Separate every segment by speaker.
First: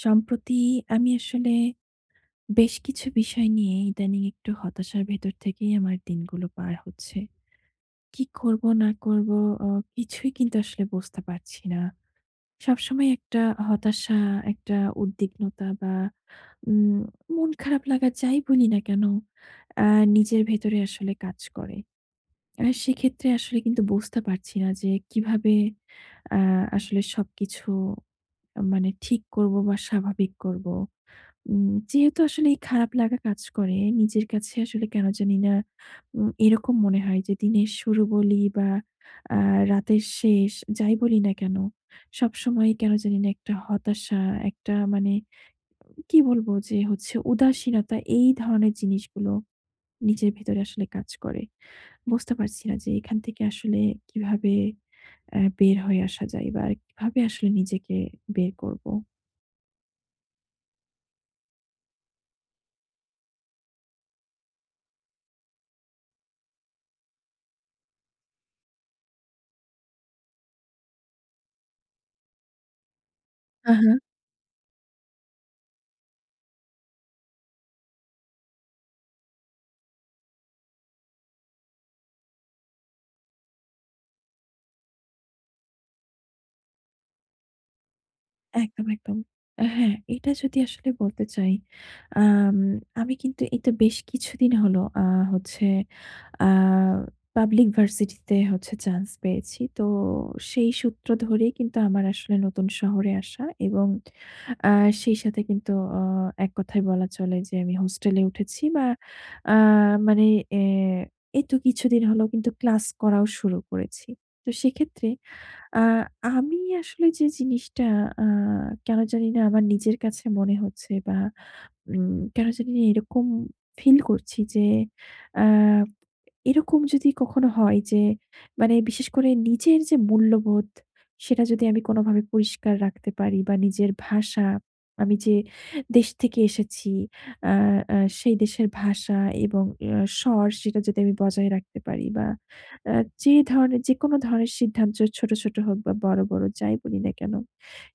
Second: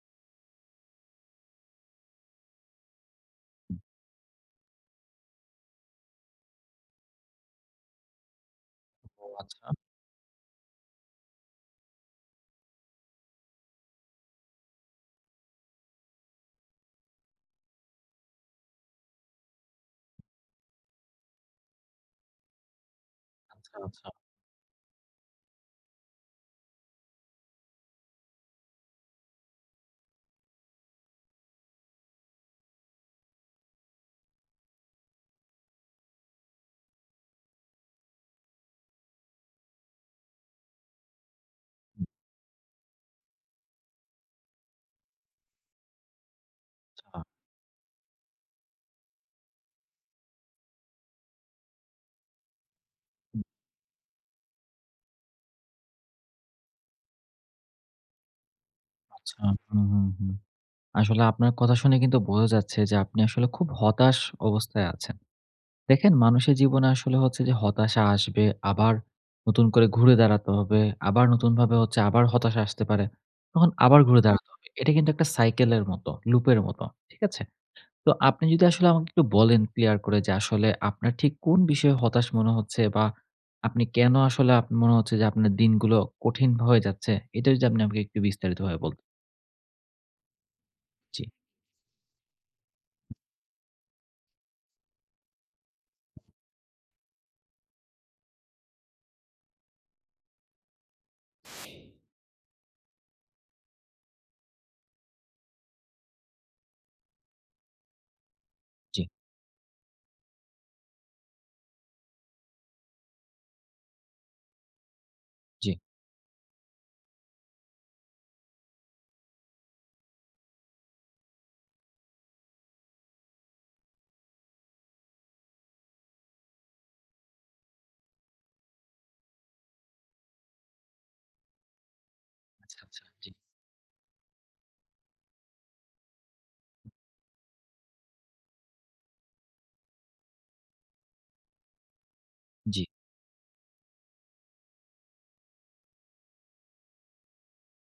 Speaker 1: সম্প্রতি আমি আসলে বেশ কিছু বিষয় নিয়ে ইদানিং একটু হতাশার ভেতর থেকেই আমার দিনগুলো পার হচ্ছে। কি করব না
Speaker 2: ও
Speaker 1: করব
Speaker 2: আচ্ছা,
Speaker 1: অ কিছুই কিন্তু আসলে বুঝতে পারছি না। সবসময় একটা হতাশা, একটা উদ্বিগ্নতা বা উম মন খারাপ লাগা যাই বলি না কেন, আ নিজের ভেতরে আসলে কাজ করে। সেক্ষেত্রে আসলে
Speaker 2: আচ্ছা,
Speaker 1: কিন্তু
Speaker 2: আচ্ছা,
Speaker 1: বুঝতে পারছি না যে কিভাবে আ আসলে সবকিছু মানে ঠিক করব বা স্বাভাবিক করব। যেহেতু আসলে এই খারাপ লাগা কাজ করে, নিজের কাছে আসলে কেন জানি না এরকম মনে হয় যে দিনের শুরু বলি বা আ রাতের শেষ যাই বলি না কেন, সবসময়ই কেন জানি না একটা হতাশা, একটা মানে কি বলবো যে হচ্ছে
Speaker 2: আচ্ছা,
Speaker 1: উদাসীনতা এই ধরনের জিনিসগুলো নিজের ভেতরে আসলে কাজ করে। বুঝতে পারছি না যে এখান থেকে আসলে কিভাবে বের হয়ে আসা যায় বা কিভাবে আসলে নিজেকে বের করব?
Speaker 2: আচ্ছা। হুম, হুম, হুম। আসলে আপনার কথা শুনে কিন্তু বোঝা যাচ্ছে যে আপনি আসলে খুব হতাশ অবস্থায় আছেন। দেখেন মানুষের জীবনে আসলে হচ্ছে যে হতাশা আসবে, আবার নতুন করে ঘুরে দাঁড়াতে হবে, আবার নতুনভাবে হচ্ছে আবার হতাশা আসতে পারে। তখন আবার ঘুরে দাঁড়াতে হবে। এটা কিন্তু একটা সাইকেলের মতো, লুপের মতো। ঠিক আছে? তো আপনি যদি আসলে আমাকে একটু বলেন ক্লিয়ার করে যে আসলে আপনার ঠিক কোন বিষয়ে হতাশ মনে হচ্ছে বা আপনি কেন আসলে আপ মনে হচ্ছে যে আপনার দিনগুলো কঠিন হয়ে যাচ্ছে? এটা যদি আপনি আমাকে একটু বিস্তারিতভাবে
Speaker 1: একদম,
Speaker 2: বলতেন।
Speaker 1: একদম। হ্যাঁ, এটা যদি আসলে
Speaker 2: জি,
Speaker 1: বলতে চাই, আম আমি কিন্তু এই তো বেশ কিছুদিন হলো হচ্ছে আ পাবলিক ভার্সিটিতে হচ্ছে চান্স পেয়েছি। তো সেই সূত্র ধরেই কিন্তু আমার আসলে নতুন শহরে আসা এবং আ সেই সাথে কিন্তু অ এক কথায় বলা চলে যে আমি হোস্টেলে উঠেছি বা
Speaker 2: জি,
Speaker 1: আ মানে এ এই তো কিছুদিন হলো কিন্তু ক্লাস করাও শুরু করেছি। তো সেক্ষেত্রে
Speaker 2: জি।
Speaker 1: আ আমি আসলে যে জিনিসটা আ কেন জানি না আমার নিজের কাছে মনে হচ্ছে বা উম কেন জানি না এরকম ফিল করছি যে আ এরকম যদি কখনো হয় যে মানে বিশেষ করে নিজের যে মূল্যবোধ সেটা যদি আমি কোনোভাবে পরিষ্কার
Speaker 2: আচ্ছা, আচ্ছা।
Speaker 1: রাখতে
Speaker 2: জি,
Speaker 1: পারি বা নিজের ভাষা, আমি যে দেশ থেকে এসেছি আ আ সেই দেশের ভাষা এবং স্বর সেটা যদি আমি বজায় রাখতে পারি বা
Speaker 2: জি।
Speaker 1: আ যে ধরনের যেকোনো ধরনের সিদ্ধান্ত ছোট, ছোট হোক বা বড়, বড় যাই বলি না কেন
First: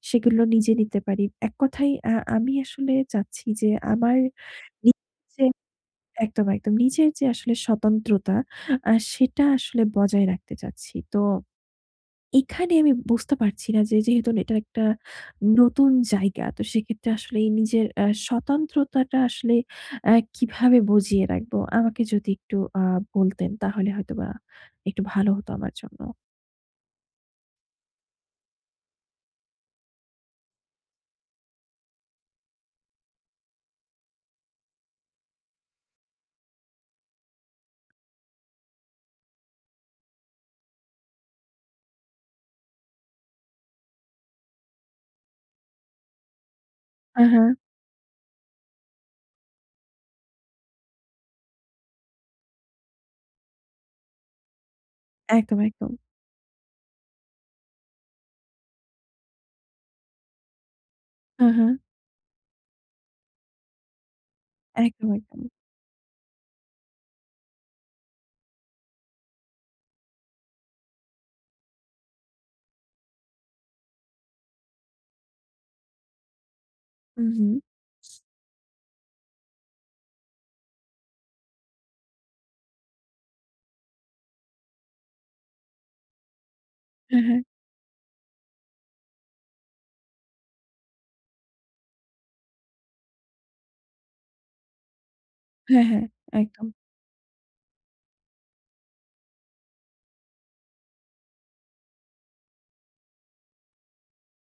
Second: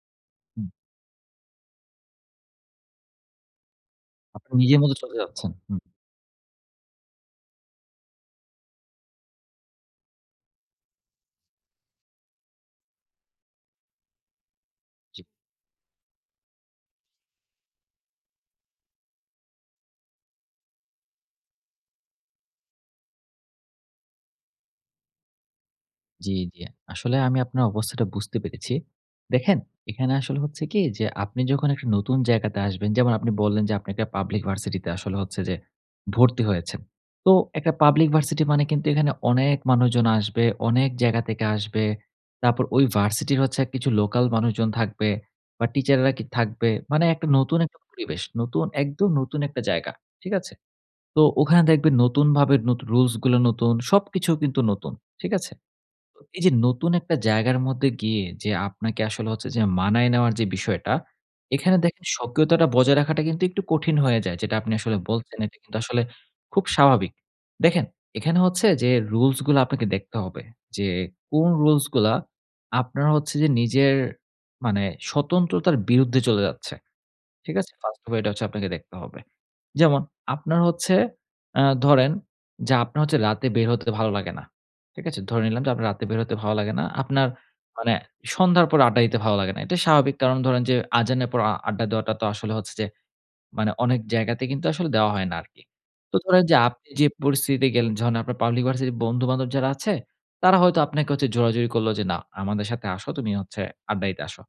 Speaker 1: সেগুলো
Speaker 2: হুম।
Speaker 1: নিজে নিতে পারি। এক কথায় আমি আসলে চাচ্ছি যে আমার
Speaker 2: আপনি নিজের মতো চলে
Speaker 1: নিজে
Speaker 2: যাচ্ছেন। হুম,
Speaker 1: একদম, একদম নিজের যে আসলে স্বতন্ত্রতা সেটা আসলে বজায় রাখতে চাচ্ছি। তো এখানে আমি বুঝতে পারছি না যে যেহেতু এটা একটা
Speaker 2: জি।
Speaker 1: নতুন জায়গা। তো সেক্ষেত্রে আসলে এই নিজের স্বতন্ত্রতাটা আসলে কিভাবে বজিয়ে রাখবো? আমাকে যদি একটু বলতেন তাহলে হয়তোবা একটু ভালো হতো আমার জন্য।
Speaker 2: জি, জি। আসলে আমি আপনার অবস্থাটা বুঝতে পেরেছি। দেখেন, এখানে আসলে হচ্ছে কি যে আপনি যখন একটা নতুন জায়গাতে আসবেন, যেমন আপনি বললেন যে আপনি একটা পাবলিক ভার্সিটিতে আসলে হচ্ছে যে ভর্তি হয়েছেন। তো একটা পাবলিক ভার্সিটি মানে কিন্তু এখানে অনেক মানুষজন আসবে, অনেক জায়গা থেকে আসবে। তারপর ওই ভার্সিটির হচ্ছে কিছু লোকাল মানুষজন থাকবে বা টিচাররা কি থাকবে। মানে একটা
Speaker 1: হ্যাঁ, হ্যাঁ।
Speaker 2: নতুন একটা পরিবেশ, নতুন একদম নতুন একটা জায়গা। ঠিক আছে? তো ওখানে দেখবেন নতুনভাবে নত রুলস গুলো নতুন, সবকিছু কিন্তু নতুন। ঠিক আছে?
Speaker 1: একদম, একদম।
Speaker 2: তো এই যে নতুন একটা জায়গার মধ্যে গিয়ে যে আপনাকে আসলে হচ্ছে যে মানায় নেওয়ার যে বিষয়টা,
Speaker 1: হ্যাঁ, হ্যাঁ।
Speaker 2: এখানে দেখেন স্বকীয়তাটা বজায় রাখাটা কিন্তু একটু কঠিন হয়ে যায়। যেটা আপনি আসলে
Speaker 1: একদম,
Speaker 2: বলছেন
Speaker 1: একদম।
Speaker 2: এটা কিন্তু আসলে খুব স্বাভাবিক। দেখেন এখানে হচ্ছে যে রুলস গুলা আপনাকে দেখতে হবে। যে কোন রুলস গুলা আপনার হচ্ছে যে নিজের মানে স্বতন্ত্রতার বিরুদ্ধে চলে যাচ্ছে।
Speaker 1: হু, হু।
Speaker 2: ঠিক আছে? 1st of all এটা হচ্ছে আপনাকে দেখতে হবে। যেমন আপনার হচ্ছে ধরেন যে আপনার হচ্ছে রাতে বের হতে ভালো লাগে না। ঠিক আছে? ধরে নিলাম যে আপনার রাতে বের হতে ভালো লাগে না।
Speaker 1: হ্যাঁ,
Speaker 2: আপনার
Speaker 1: হ্যাঁ।
Speaker 2: মানে সন্ধ্যার পর আড্ডা দিতে ভালো লাগে না। এটা স্বাভাবিক। কারণ ধরেন যে আযানের পর আড্ডা দেওয়াটা তো আসলে হচ্ছে যে মানে অনেক জায়গাতে কিন্তু আসলে দেওয়া হয় না আরকি।
Speaker 1: হ্যাঁ, হ্যাঁ।
Speaker 2: তো ধরেন যে
Speaker 1: একদম,
Speaker 2: আপনি যে পরিস্থিতিতে গেলেন যখন আপনার পাবলিক ভার্সিটির বন্ধু-বান্ধব যারা আছে, তারা হয়তো আপনাকে হচ্ছে জোরাজুরি করলো যে, "না, আমাদের সাথে আসো, তুমি হচ্ছে আড্ডা দিতে আসো।"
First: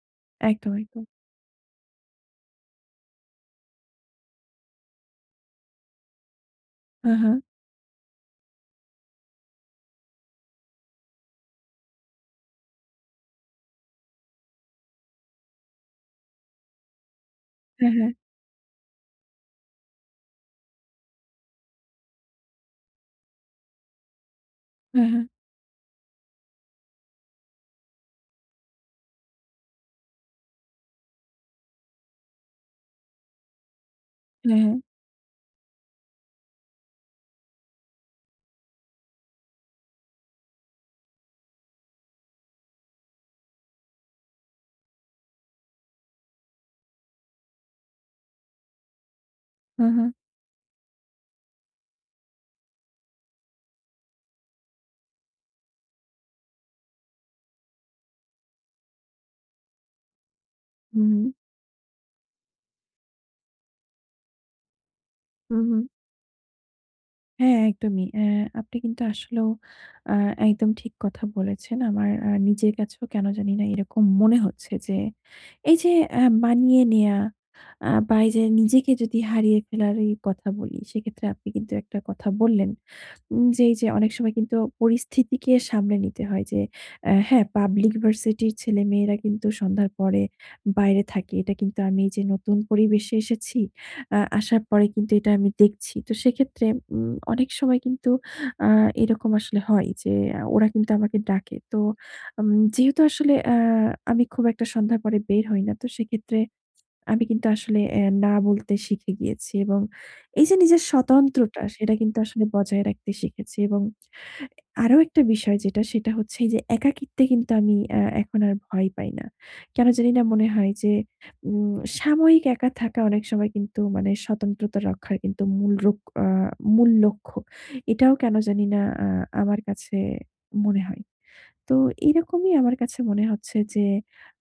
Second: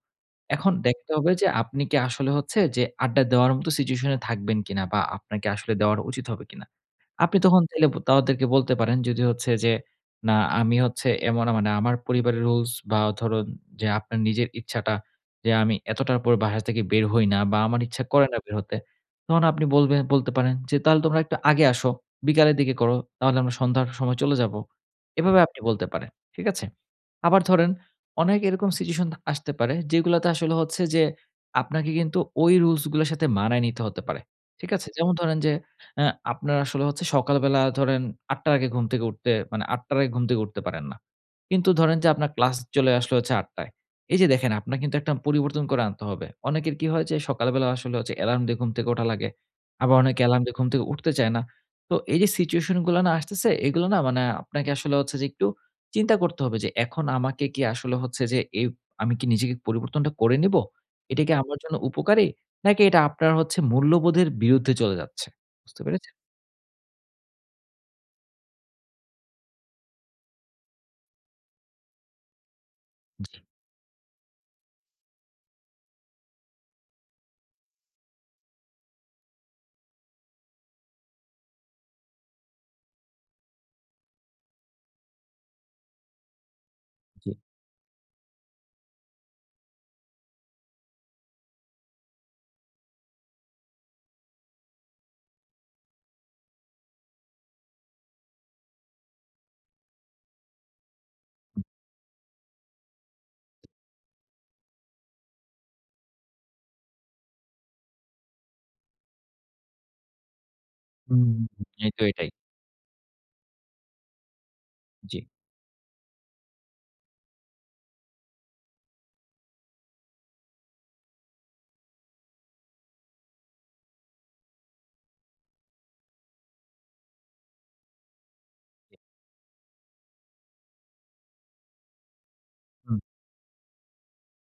Speaker 2: এখন
Speaker 1: একদম, একদম।
Speaker 2: দেখতে হবে যে আপনি কি আসলে হচ্ছে যে আড্ডা দেওয়ার মতো সিচুয়েশন এ থাকবেন কিনা বা আপনাকে আসলে দেওয়াটা উচিত হবে কিনা?
Speaker 1: হ্যাঁ, হ্যাঁ।
Speaker 2: আপনি তখন চাইলে ব তাদেরকে বলতে পারেন যদি হচ্ছে যে, "না, আমি হচ্ছে এমন মানে আমার পরিবারের রুলস বা ধরুন যে আপনার নিজের ইচ্ছাটা যে আমি এতটার পর বাসা থেকে বের হই না বা আমার
Speaker 1: হ্যাঁ,
Speaker 2: ইচ্ছা
Speaker 1: হ্যাঁ।
Speaker 2: করে না বের হতে।" তখন আপনি বলবেন বলতে পারেন যে, "তাহলে তোমরা একটু আগে আসো। বিকালের দিকে করো। তাহলে আমরা সন্ধ্যার সময় চলে যাবো।" হুম।
Speaker 1: হ্যাঁ, হ্যাঁ।
Speaker 2: এভাবে আপনি বলতে পারেন। ঠিক আছে? আবার ধরেন অনেক এরকম সিচুয়েশন আসতে পারে যেগুলাতে আসলে হচ্ছে যে, আপনাকে কিন্তু ওই রুলস গুলার সাথে মানায় নিতে হতে পারে।
Speaker 1: হ্যাঁ,
Speaker 2: ঠিক
Speaker 1: হ্যাঁ।
Speaker 2: আছে? যেমন ধরেন যে, আপনার আসলে হচ্ছে সকালবেলা ধরেন ৮ টার আগে ঘুম থেকে উঠতে মানে ৮ টার আগে ঘুম থেকে উঠতে পারেন না। কিন্তু ধরেন যে আপনার ক্লাস চলে আসলো হচ্ছে ৮ টায়। এই যে দেখেন আপনার কিন্তু একটা পরিবর্তন করে আনতে হবে। অনেকের কি হয় যে সকালবেলা আসলে হচ্ছে অ্যালার্ম দিয়ে ঘুম থেকে ওঠা লাগে।
Speaker 1: হ্যাঁ,
Speaker 2: আবার
Speaker 1: হ্যাঁ।
Speaker 2: অনেকে অ্যালার্ম দিয়ে ঘুম থেকে উঠতে চায় না। তো এই যে সিচুয়েশন গুলা না আসতেছে এগুলো না মানে আপনাকে আসলে হচ্ছে যে একটু চিন্তা করতে হবে যে এখন আমাকে কি আসলে হচ্ছে যে এই আমি কি নিজেকে পরিবর্তনটা করে নিব?
Speaker 1: হুম,
Speaker 2: এটা
Speaker 1: হুম।
Speaker 2: কি আমার জন্য উপকারী? নাকি এটা আপনার হচ্ছে মূল্যবোধের বিরুদ্ধে চলে যাচ্ছে।
Speaker 1: হুম,
Speaker 2: বুঝতে
Speaker 1: হুম।
Speaker 2: পেরেছেন?
Speaker 1: হ্যাঁ, একদমই। আপনি কিন্তু আসলেও আ একদম ঠিক কথা বলেছেন। আমার নিজের কাছেও কেন
Speaker 2: জি,
Speaker 1: জানি না এরকম মনে হচ্ছে যে, এই যে মানিয়ে নেয়া বা এই যে নিজেকে যদি হারিয়ে ফেলার এই কথা বলি, সেক্ষেত্রে আপনি কিন্তু একটা কথা বললেন। জি, জি। অনেক সময় কিন্তু পরিস্থিতিকে সামলে নিতে হয় যে
Speaker 2: জি।
Speaker 1: হ্যাঁ, পাবলিক ভার্সিটির ছেলেমেয়েরা কিন্তু সন্ধ্যার পরে বাইরে থাকে। এটা কিন্তু আমি এই যে নতুন পরিবেশে এসেছি, আসার পরে কিন্তু এটা আমি দেখছি। তো সেক্ষেত্রে অনেক সময় কিন্তু আ এরকম আসলে হয় যে ওরা কিন্তু আমাকে ডাকে। তো উম যেহেতু আসলে আমি খুব একটা সন্ধ্যার পরে বের হই না। তো সেক্ষেত্রে আমি কিন্তু আসলে না বলতে শিখে গিয়েছি এবং এই যে নিজের
Speaker 2: হুম,
Speaker 1: স্বতন্ত্রতা
Speaker 2: এই
Speaker 1: সেটা
Speaker 2: তো
Speaker 1: কিন্তু
Speaker 2: এটাই।
Speaker 1: আসলে বজায় রাখতে শিখেছি এবং আরো
Speaker 2: জি,
Speaker 1: একটা বিষয় যেটা সেটা হচ্ছে এই যে একাকিত্বে কিন্তু আমি এখন আর ভয় পাই না। কেন জানি না মনে হয় যে সাময়িক একা থাকা অনেক সময় কিন্তু মানে স্বতন্ত্রতা রক্ষার কিন্তু মূল রোক আ মূল লক্ষ্য। এটাও কেন জানি না
Speaker 2: জি।
Speaker 1: আমার কাছে মনে হয়। তো এরকমই আমার
Speaker 2: হুম,
Speaker 1: কাছে মনে হচ্ছে যে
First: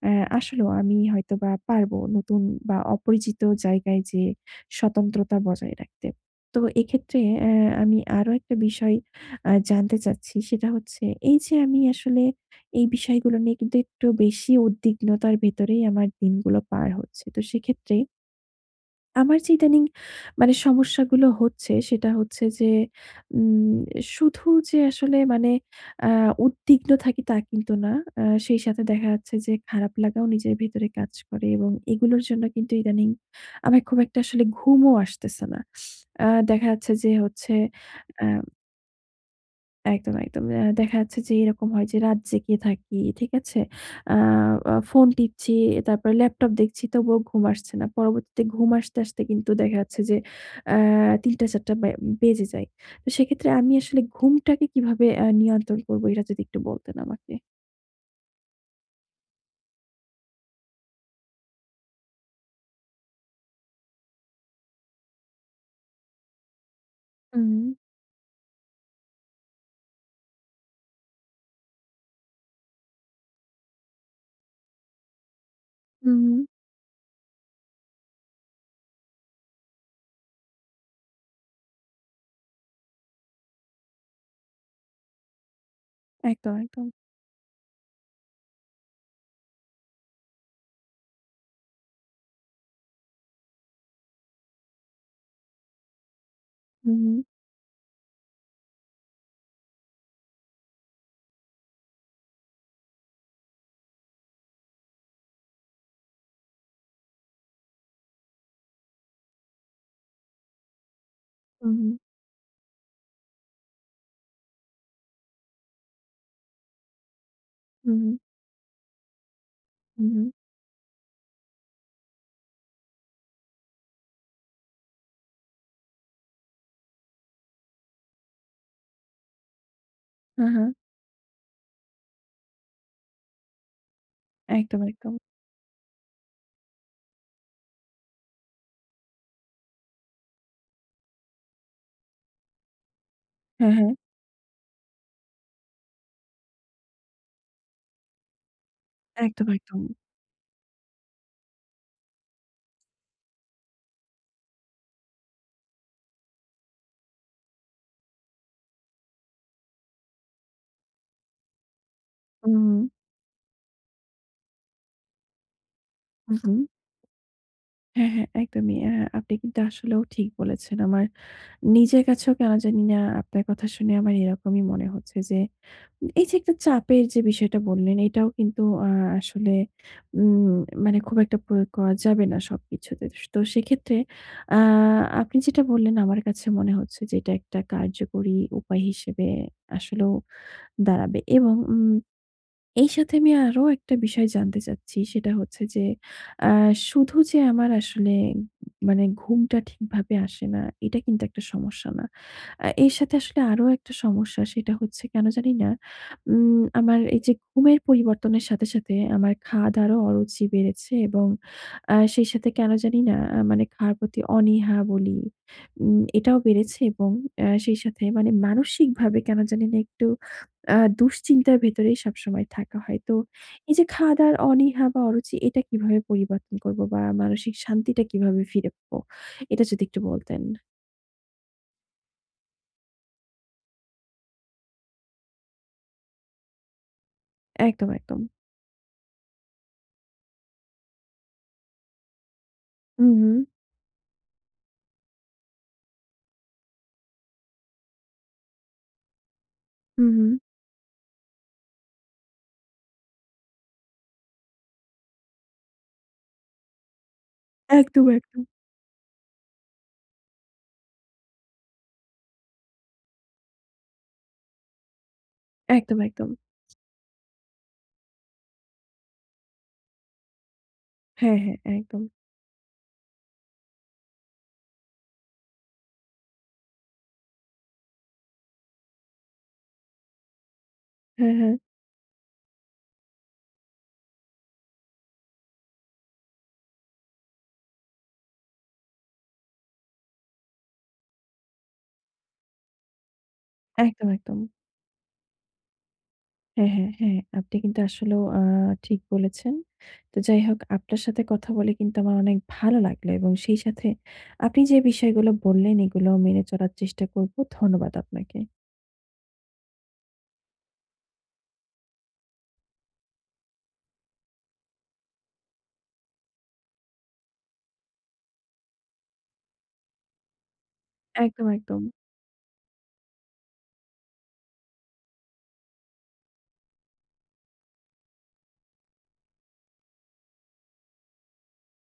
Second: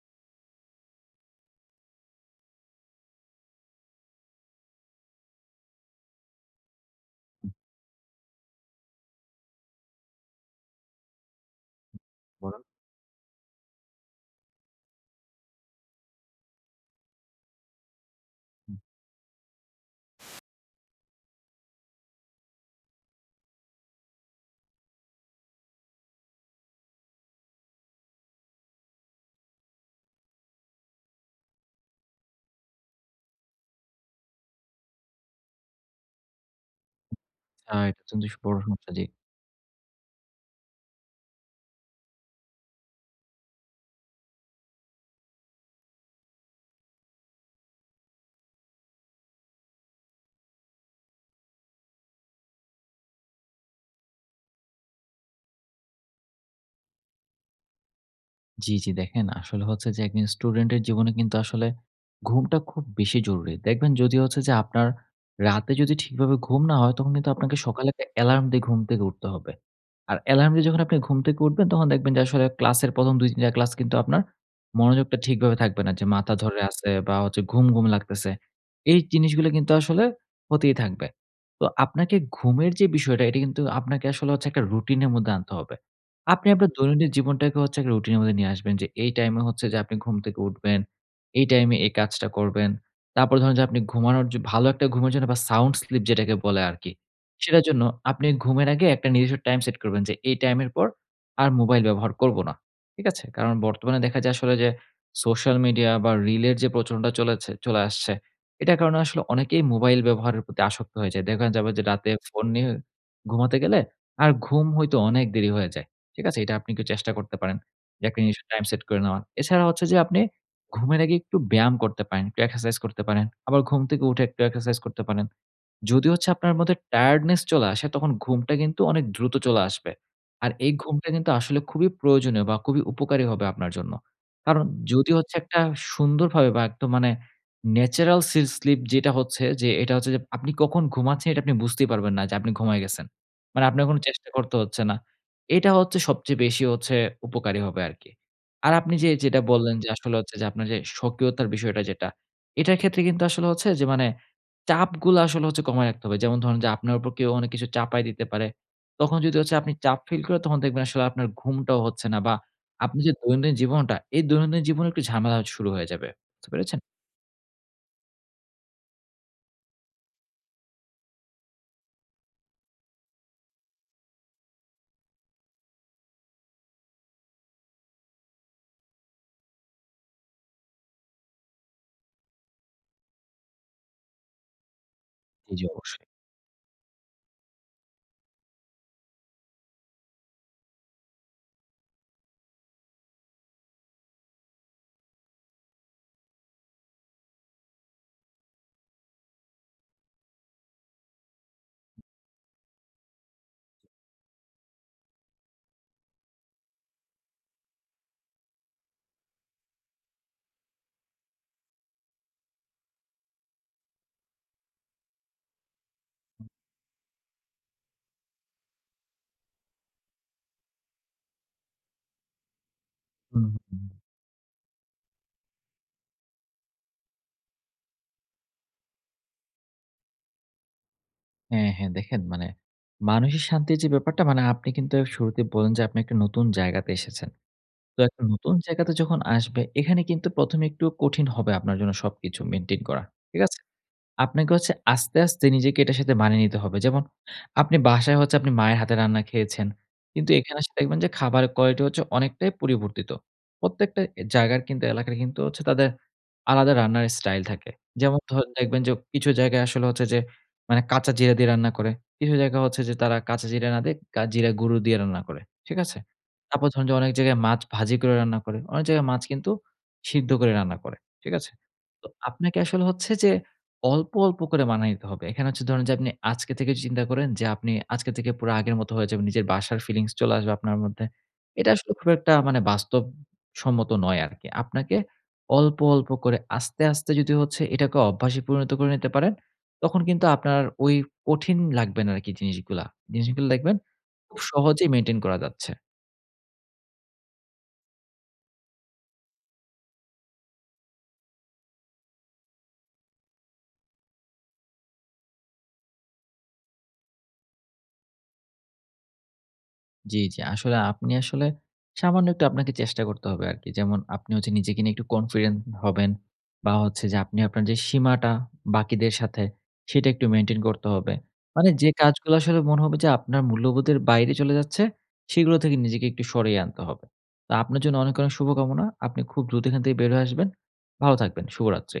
Speaker 1: অ্যা আসলেও আমি হয়তোবা পারবো নতুন বা অপরিচিত জায়গায় যেয়ে স্বতন্ত্রতা বজায় রাখতে। তো এক্ষেত্রে
Speaker 2: হুম।
Speaker 1: আমি আরো একটা বিষয় জানতে চাচ্ছি সেটা হচ্ছে এই যে আমি আসলে
Speaker 2: বলুন।
Speaker 1: এই বিষয়গুলো নিয়ে কিন্তু একটু বেশি উদ্বিগ্নতার ভেতরেই আমার দিনগুলো পার হচ্ছে। তো সেক্ষেত্রে আমার যে ইদানিং মানে সমস্যাগুলো হচ্ছে সেটা হচ্ছে যে উম শুধু যে আসলে মানে আ উদ্বিগ্ন থাকি তা কিন্তু না। সেই সাথে দেখা যাচ্ছে যে খারাপ লাগাও নিজের ভেতরে কাজ করে এবং এগুলোর জন্য কিন্তু ইদানিং আমার খুব একটা আসলে ঘুমও আসতেছে না। আ দেখা যাচ্ছে যে হচ্ছে।
Speaker 2: আচ্ছা এটা
Speaker 1: আ
Speaker 2: কিন্তু বড় সমস্যা। জি।
Speaker 1: একদম, একদম। দেখা যাচ্ছে যে এরকম হয় যে রাত জেগে থাকি, ঠিক আছে? আ আ ফোন টিপছি, তারপরে ল্যাপটপ দেখছি তবুও ঘুম আসছে না। পরবর্তীতে ঘুম আসতে, আসতে কিন্তু দেখা যাচ্ছে যে আ ৩:০০-৪:০০ বেজে যায়। তো সেক্ষেত্রে আমি আসলে ঘুমটাকে কিভাবে নিয়ন্ত্রণ করবো এটা যদি একটু বলতেন আমাকে?
Speaker 2: জি, জি। দেখেন আসলে হচ্ছে যে একজন স্টুডেন্টের জীবনে কিন্তু আসলে ঘুমটা খুব বেশি জরুরি। দেখবেন যদি হচ্ছে যে আপনার রাতে যদি ঠিকভাবে ঘুম না হয় তখন কিন্তু আপনাকে
Speaker 1: হুম,
Speaker 2: সকালে একটা অ্যালার্ম দিয়ে ঘুম থেকে উঠতে হবে। আর অ্যালার্ম দিয়ে যখন আপনি ঘুম থেকে উঠবেন তখন দেখবেন যে আসলে ক্লাসের ১ম ২-৩ টা ক্লাস কিন্তু আপনার মনোযোগটা ঠিকভাবে থাকবে না। যে
Speaker 1: হুম,
Speaker 2: মাথা
Speaker 1: হুম।
Speaker 2: ধরে আছে বা হচ্ছে ঘুম, ঘুম লাগতেছে। এই জিনিসগুলো কিন্তু আসলে হতেই থাকবে। তো আপনাকে ঘুমের যে বিষয়টা এটা কিন্তু আপনাকে আসলে হচ্ছে একটা রুটিনের মধ্যে আনতে হবে। আপনি
Speaker 1: একদম,
Speaker 2: আপনার
Speaker 1: একদম।
Speaker 2: দৈনন্দিন জীবনটাকে হচ্ছে একটা রুটিনের মধ্যে নিয়ে আসবেন যে, এই টাইমে হচ্ছে যে আপনি ঘুম থেকে উঠবেন, এই টাইমে এই কাজটা করবেন। তারপরে ধরেন যে আপনি ঘুমানোর জ ভালো একটা ঘুমের জন্য বা সাউন্ড স্লিপ যেটাকে বলে আরকি।
Speaker 1: হুম, হুম।
Speaker 2: সেটার জন্য আপনি ঘুমের আগে একটা নির্দিষ্ট টাইম সেট করবেন যে, এই টাইমের পর আর মোবাইল ব্যবহার করব না। ঠিক আছে? কারণ বর্তমানে দেখা যায় আসলে যে সোশ্যাল মিডিয়া বা রিলের যে প্রচলনটা চলেছে চলে আসছে, এটার কারণে আসলে অনেকেই মোবাইল ব্যবহারের প্রতি আসক্ত হয়ে যায়। দেখা যাবে যে
Speaker 1: হুম,
Speaker 2: রাতে ফোন নিয়ে ঘুমাতে গেলে আর ঘুম হইতে অনেক দেরি হয়ে যায়। ঠিক আছে? এটা আপনি একটু চেষ্টা করতে পারেন। যে
Speaker 1: হুম,
Speaker 2: একটা নির্দিষ্ট টাইম সেট করে নেওয়ার। এছাড়া হচ্ছে যে
Speaker 1: হুম,
Speaker 2: আপনি
Speaker 1: হুম।
Speaker 2: ঘুমের আগে একটু ব্যায়াম করতে পারেন, একটু এক্সারসাইজ করতে পারেন। আবার ঘুম থেকে উঠে একটু এক্সারসাইজ করতে পারেন। যদি হচ্ছে আপনার মধ্যে টায়ার্ডনেস চলে আসে, তখন ঘুমটা কিন্তু অনেক দ্রুত চলে আসবে। আর
Speaker 1: হ্যাঁ, হ্যাঁ।
Speaker 2: এই ঘুমটা কিন্তু আসলে খুবই প্রয়োজনীয় বা খুবই উপকারী হবে আপনার জন্য। কারণ
Speaker 1: একদম,
Speaker 2: যদি
Speaker 1: একদম।
Speaker 2: হচ্ছে একটা সুন্দরভাবে বা একদম মানে ন্যাচারাল সি স্লিপ যেটা হচ্ছে যে, এটা হচ্ছে যে আপনি কখন ঘুমাচ্ছেন এটা আপনি বুঝতেই পারবেন না যে আপনি ঘুমায়ে গেছেন। মানে
Speaker 1: হ্যাঁ,
Speaker 2: আপনার
Speaker 1: হ্যাঁ।
Speaker 2: কোনো চেষ্টা করতে হচ্ছে না। এটা হচ্ছে সবচেয়ে বেশি হচ্ছে উপকারী হবে আরকি। আর আপনি যে যেটা
Speaker 1: একদম,
Speaker 2: বললেন
Speaker 1: একদম।
Speaker 2: যে আসলে হচ্ছে যে আপনার যে স্বকীয়তার বিষয়টা যেটা, এটার ক্ষেত্রে কিন্তু আসলে হচ্ছে যে মানে চাপগুলা আসলে হচ্ছে কমায় রাখতে হবে। যেমন ধরেন যে আপনার উপর কেউ অনেক কিছু চাপায় দিতে পারে। তখন যদি হচ্ছে আপনি চাপ ফিল করেন তখন দেখবেন আসলে আপনার ঘুমটাও হচ্ছে না বা
Speaker 1: হুম,
Speaker 2: আপনি যে দৈনন্দিন জীবনটা, এই দৈনন্দিন জীবনে একটু ঝামেলা শুরু হয়ে যাবে। বুঝতে
Speaker 1: হুম।
Speaker 2: পেরেছেন?
Speaker 1: হ্যাঁ, হ্যাঁ, একদমই। আপনি কিন্তু আসলেও ঠিক বলেছেন। আমার নিজের কাছেও কেন জানি না আপনার কথা শুনে আমার এরকমই মনে হচ্ছে যে, এই যে একটা চাপের যে বিষয়টা বললেন, এটাও কিন্তু আসলে উম মানে খুব একটা প্রয়োগ করা যাবে না সবকিছুতে। তো সেক্ষেত্রে আ আপনি
Speaker 2: জি,
Speaker 1: যেটা
Speaker 2: জি
Speaker 1: বললেন
Speaker 2: অবশ্যই।
Speaker 1: আমার কাছে মনে হচ্ছে যে এটা একটা কার্যকরী উপায় হিসেবে আসলেও দাঁড়াবে এবং এই সাথে আমি আরো একটা বিষয় জানতে চাচ্ছি সেটা হচ্ছে যে আ শুধু যে আমার আসলে মানে ঘুমটা ঠিকভাবে আসে না, এটা কিন্তু একটা সমস্যা না। এর সাথে আসলে আরো একটা সমস্যা সেটা হচ্ছে কেন জানি না আমার এই যে ঘুমের পরিবর্তনের সাথে, সাথে আমার খাওয়া-দাওয়ারও অরুচি বেড়েছে এবং সেই সাথে কেন জানি না মানে খাওয়ার প্রতি অনীহা বলি এটাও বেড়েছে এবং সেই সাথে মানে মানসিকভাবে কেন জানি না একটু আ দুশ্চিন্তার ভেতরেই সবসময় থাকা হয়। তো
Speaker 2: হুম, হুম।
Speaker 1: এই
Speaker 2: হুম।
Speaker 1: যে খাওয়া-দাওয়ার অনীহা বা অরুচি এটা কিভাবে পরিবর্তন করব বা মানসিক শান্তিটা কিভাবে ফিরে পাবো? এটা যদি একটু বলতেন।
Speaker 2: হ্যাঁ, হ্যাঁ দেখেন মানে মানসিক শান্তির যে ব্যাপারটা মানে আপনি কিন্তু শুরুতে বললেন যে আপনি একটা নতুন জায়গাতে এসেছেন।
Speaker 1: একদম,
Speaker 2: তো
Speaker 1: একদম।
Speaker 2: একটা নতুন জায়গাতে যখন আসবে এখানে কিন্তু ১ম এ একটু কঠিন হবে আপনার জন্য সবকিছু মেইনটেইন করা।
Speaker 1: হু, হু,
Speaker 2: ঠিক আছে? আপনাকে হচ্ছে আস্তে, আস্তে নিজেকে এটার সাথে মানিয়ে নিতে হবে। যেমন আপনি বাসায় হচ্ছে আপনি মায়ের হাতের রান্না খেয়েছেন।
Speaker 1: হু, হু।
Speaker 2: কিন্তু এখানে এসে দেখবেন যে খাবারের কোয়ালিটি হচ্ছে অনেকটাই পরিবর্তিত। প্রত্যেকটা এ জায়গার কিন্তু এলাকার কিন্তু হচ্ছে তাদের আলাদা রান্নার স্টাইল থাকে।
Speaker 1: একদম,
Speaker 2: যেমন
Speaker 1: একদম,
Speaker 2: ধরেন দেখবেন যে কিছু জায়গায় আসলে হচ্ছে যে মানে কাঁচা জিরা দিয়ে রান্না করে। কিছু জায়গা হচ্ছে যে তারা কাঁচা জিরা না দিয়ে কা জিরা গুঁড়ো দিয়ে রান্না করে। ঠিক আছে?
Speaker 1: একদম, একদম।
Speaker 2: তারপর ধরুন যে অনেক জায়গায় মাছ ভাজি করে রান্না করে। অনেক জায়গায় মাছ কিন্তু সিদ্ধ করে রান্না করে। ঠিক
Speaker 1: হ্যাঁ,
Speaker 2: আছে?
Speaker 1: হ্যাঁ, একদম।
Speaker 2: তো আপনাকে আসলে হচ্ছে যে অল্প, অল্প করে মানায় নিতে হবে। এখানে হচ্ছে ধরেন যে আপনি আজকে থেকে যদি চিন্তা করেন যে আপনি আজকে থেকে পুরা আগের মতো হয়ে যাবেন। নিজের বাসার ফিলিংস চলে আসবে আপনার মধ্যে।
Speaker 1: হ্যাঁ, হ্যাঁ।
Speaker 2: এটা আসলে খুব একটা মানে বাস্তবসম্মত নয় আরকি। আপনাকে অল্প, অল্প করে আস্তে, আস্তে যদি হচ্ছে এটাকে অভ্যাসে পরিণত করে নিতে পারেন, তখন কিন্তু আপনার ওই কঠিন লাগবে না আরকি জিনিসগুলা। জিনিসগুলো দেখবেন
Speaker 1: একদম,
Speaker 2: খুব
Speaker 1: একদম।
Speaker 2: সহজেই মেইনটেইন করা যাচ্ছে।
Speaker 1: হ্যাঁ, হ্যাঁ, হ্যাঁ। আপনি কিন্তু আসলেও ঠিক বলেছেন। তো যাই হোক আপনার সাথে কথা বলে কিন্তু আমার অনেক ভালো লাগলো এবং সেই সাথে আপনি যে বিষয়গুলো বললেন এগুলো মেনে চলার চেষ্টা করব। ধন্যবাদ আপনাকে।
Speaker 2: জি, জি। আসলে আপনি আসলে সামান্য একটু আপনাকে চেষ্টা করতে হবে আরকি। যেমন আপনি হচ্ছে নিজেকে নিয়ে একটু কনফিডেন্ট হবেন বা হচ্ছে যে আপনি আপনার যে সীমাটা বাকিদের সাথে সেটা একটু মেইনটেইন করতে হবে।
Speaker 1: একদম,
Speaker 2: মানে
Speaker 1: একদম।
Speaker 2: যে কাজগুলো আসলে মনে হবে যে আপনার মূল্যবোধের বাইরে চলে যাচ্ছে, সেগুলো থেকে নিজেকে একটু সরিয়ে আনতে হবে। তো আপনার জন্য অনেক, অনেক শুভকামনা। আপনি খুব দ্রুত এখান থেকে বের হয়ে আসবেন। ভালো থাকবেন। শুভরাত্রি।